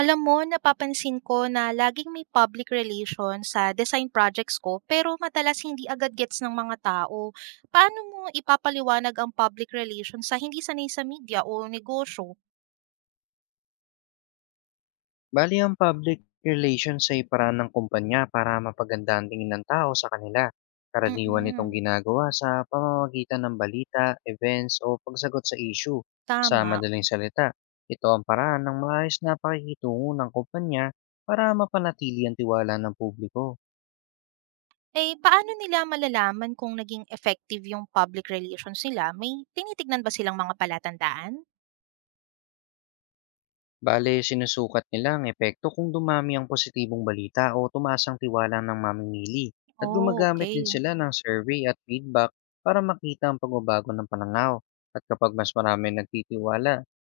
Alam mo, napapansin ko na laging may public relations sa design projects ko pero madalas hindi agad gets ng mga tao. Paano mo ipapaliwanag ang public relations sa hindi sanay sa media o negosyo? Bale ang public relations ay paraan ng kumpanya para mapaganda ang tingin ng tao sa kanila. Karaniwan itong Mm-mm, ginagawa sa pamamagitan ng balita, events o pagsagot sa issue. Sa tama. madaling salita, ito ang paraan ng maayos na pakikitungo ng kumpanya para mapanatili ang tiwala ng publiko. Eh, paano nila malalaman kung naging effective yung public relations nila? May tinitignan ba silang mga palatandaan? Bale, sinusukat nila ang epekto kung dumami ang positibong balita o tumaas ang tiwala ng mamimili. At Oh, gumagamit din okay. sila ng survey at feedback para makita ang pagbabago ng pananaw. At kapag mas marami nagtitiwala,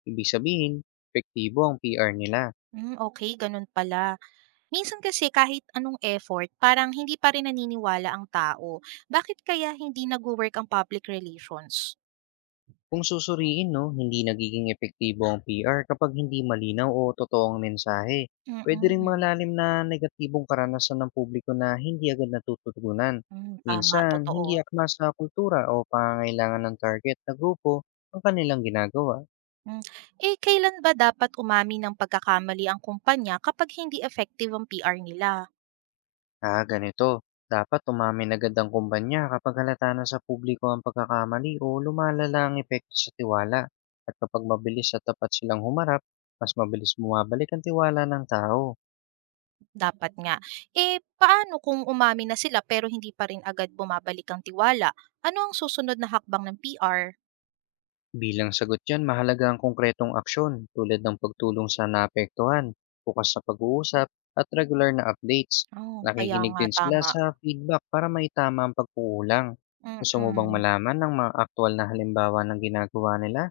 ibig sabihin, epektibo ang PR nila. Mm, okay, ganun pala. Minsan kasi kahit anong effort, parang hindi pa rin naniniwala ang tao. Bakit kaya hindi nagwo-work ang public relations? Kung susuriin 'no, hindi nagiging epektibo ang PR kapag hindi malinaw o totoong mensahe. Puwede Mm-mm. ring Mm. malalim na negatibong karanasan ng publiko na hindi agad natutugunan. Hmm, tama, Minsan, hindi totoo. akma sa kultura o pangangailangan ng target na grupo ang kanilang ginagawa. Hmm. Eh, kailan ba dapat umami ng pagkakamali ang kumpanya kapag hindi effective ang PR nila? Ganito, dapat umamin agad ang kumpanya kapag halata na sa publiko ang pagkakamali o lumalala ang epekto sa tiwala. At kapag mabilis at tapat silang humarap, mas mabilis bumabalik ang tiwala ng tao. Dapat nga. Eh, paano kung umami na sila pero hindi pa rin agad bumabalik ang tiwala? Ano ang susunod na hakbang ng PR? Bilang sagot dyan, mahalaga ang konkretong aksyon tulad ng pagtulong sa naapektuhan, bukas na pag-uusap, at regular na updates. Oh, kaya Nakikinig nga, din sila tama. sa feedback para maitama ang pagkukulang. Gusto mo bang Mm. malaman ng mga aktual na halimbawa ng ginagawa nila?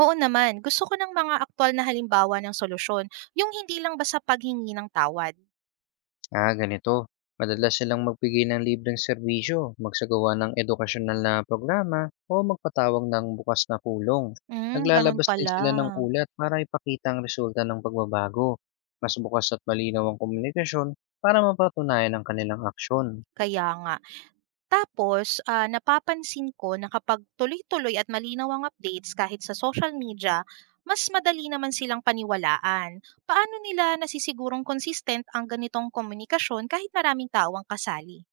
Oo naman, gusto ko ng mga aktual na halimbawa ng solusyon, yung hindi lang basta paghingi ng tawad. Ganito. Madalas silang magbigay ng libreng serbisyo, magsagawa ng edukasyonal na programa, o magpatawag ng bukas na kulong. Hmm, ganun Naglalabas din pala. sila ng ulat para ipakita ang resulta ng pagbabago. Mas bukas at malinaw ang komunikasyon para mapatunayan ang kanilang aksyon. Kaya nga. Tapos, napapansin ko na kapag tuloy-tuloy at malinaw ang updates kahit sa social media, mas madali naman silang paniwalaan. Paano nila nasisigurong consistent ang ganitong komunikasyon kahit maraming tao ang kasali?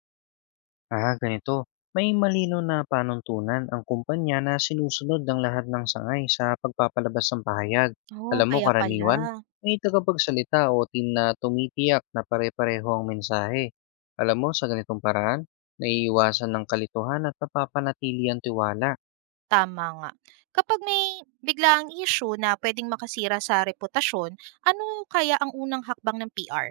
Ganito. May malino na panuntunan ang kumpanya na sinusunod ng lahat ng sangay sa pagpapalabas ng pahayag. Oo, Alam mo, kaya pala. karaniwan, may tagapagsalita o team na tumitiyak na pare-pareho ang mensahe. Alam mo, sa ganitong paraan, naiiwasan ng kalituhan at napapanatili ang tiwala. Tama nga. Kapag may biglaang issue na puwedeng makasira sa reputasyon, ano kaya ang unang hakbang ng PR?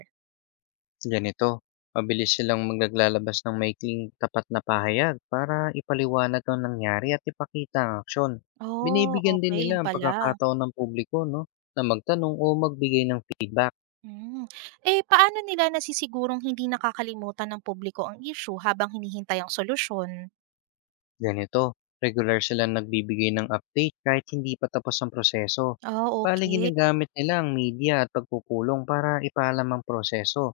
Ganito, mabilis silang maglalabas ng maikling tapat na pahayag para ipaliwanag ang nangyari at ipakita ang aksyon. Oh, Binibigyan din okay nila yun ang pala. pagkakataon ng publiko no, na magtanong o magbigay ng feedback. Hmm. Eh, paano nila nasisigurong hindi nakakalimutan ng publiko ang issue habang hinihintay ang solusyon? Ganito, regular silang nagbibigay ng update kahit hindi pa tapos ang proseso. Ah, Bali okay. ginagamit nila ang media at pagpupulong para ipaalam ang proseso.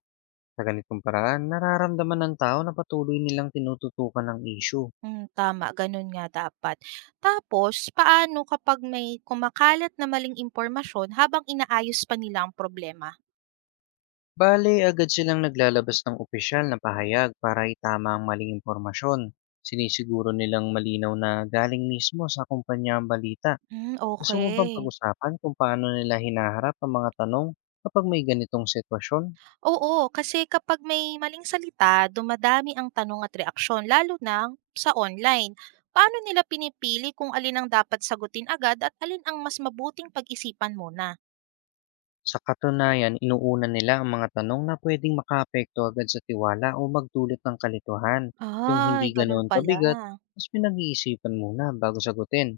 Sa ganitong paraan, nararamdaman ng tao na patuloy nilang tinututukan ang issue. Hmm, tama, ganun nga dapat. Tapos paano kapag may kumakalat na maling impormasyon habang inaayos pa nila ang problema? Bale, agad silang naglalabas ng opisyal na pahayag para itama ang maling impormasyon. Sinisiguro nilang malinaw na galing mismo sa kumpanya ang balita. Hmm, Gusto mo bang okay. pag-usapan kung paano nila hinaharap ang mga tanong kapag may ganitong sitwasyon? Oo, kasi kapag may maling salita, dumadami ang tanong at reaksyon, lalo na sa online. Paano nila pinipili kung alin ang dapat sagutin agad at alin ang mas mabuting pag-isipan muna? Sa katunayan, inuuna nila ang mga tanong na pwedeng makaapekto agad sa tiwala o magdulot ng kalituhan. Yung Ay, hindi ganun ganoon pala. kabigat, mas pinag-iisipan muna bago sagutin.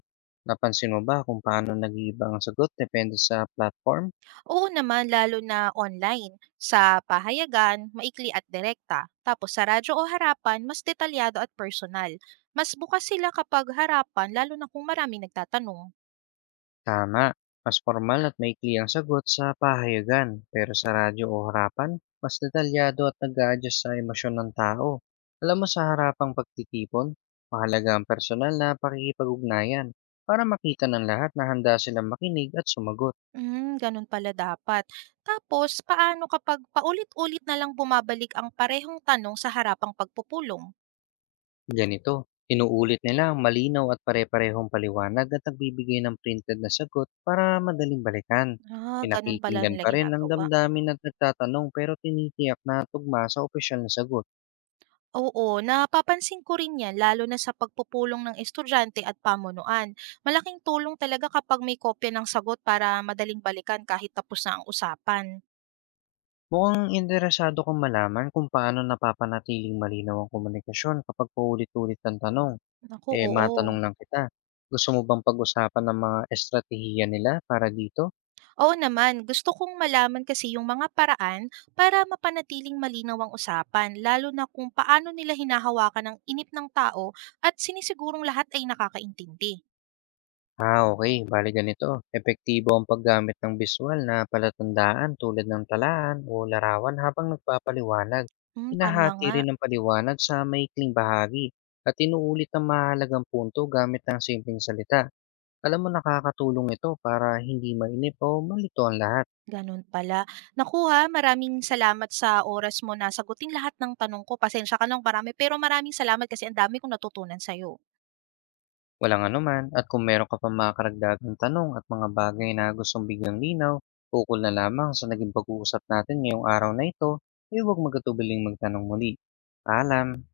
Napansin mo ba kung paano nag-iiba ang sagot depende sa platform? Oo naman, lalo na online. Sa pahayagan, maikli at direkta. Tapos sa radyo o harapan, mas detalyado at personal. Mas bukas sila kapag harapan, lalo na kung marami nagtatanong. Tama, mas formal at maikli ang sagot sa pahayagan, pero sa radyo o harapan, mas detalyado at nag-a-adjust sa emosyon ng tao. Alam mo sa harapang pagtitipon, mahalaga ang personal na pakikipag-ugnayan para makita ng lahat na handa silang makinig at sumagot. Hmm, ganun pala dapat. Tapos paano kapag paulit-ulit na lang bumabalik ang parehong tanong sa harapang pagpupulong? Ganito, inuulit nila ang malinaw at pare-parehong paliwanag at nagbibigay ng printed na sagot para madaling balikan. Ah, ganun pala Mm. Pinakikinggan nila pa rin ang ginagawa. damdamin at nagtatanong pero tinitiyak na tugma sa opisyal na sagot. Oo, napapansin ko rin yan lalo na sa pagpupulong ng estudyante at pamunuan. Malaking tulong talaga kapag may kopya ng sagot para madaling balikan kahit tapos na ang usapan. Mukhang interesado kong malaman kung paano napapanatiling malinaw ang komunikasyon kapag paulit-ulit ang tanong. Naku, Matanong oo. lang kita. Gusto mo bang pag-usapan ng mga estratehiya nila para dito? Oo naman, gusto kong malaman kasi yung mga paraan para mapanatiling malinaw ang usapan, lalo na kung paano nila hinahawakan ang inip ng tao at sinisigurong lahat ay nakakaintindi. Ah, okay. Bali ganito. Epektibo ang paggamit ng visual na palatandaan tulad ng talaan o larawan habang nagpapaliwanag. Hmm, tama Inahati nga. rin ang paliwanag sa maikling bahagi at inuulit ang mahalagang punto gamit ng simpleng salita. Alam mo nakakatulong ito para hindi mainip o malito ang lahat. Ganun pala. Nakuha, maraming salamat sa oras mo na sagutin lahat ng tanong ko. Pasensya ka ng marami, pero maraming salamat kasi ang dami kong natutunan sa'yo. Walang anuman at kung meron ka pa mga karagdagang tanong at mga bagay na gustong bigyang linaw, ukol na lamang sa naging pag-uusap natin ngayong araw na ito, ay huwag magatubiling magtanong muli. Paalam!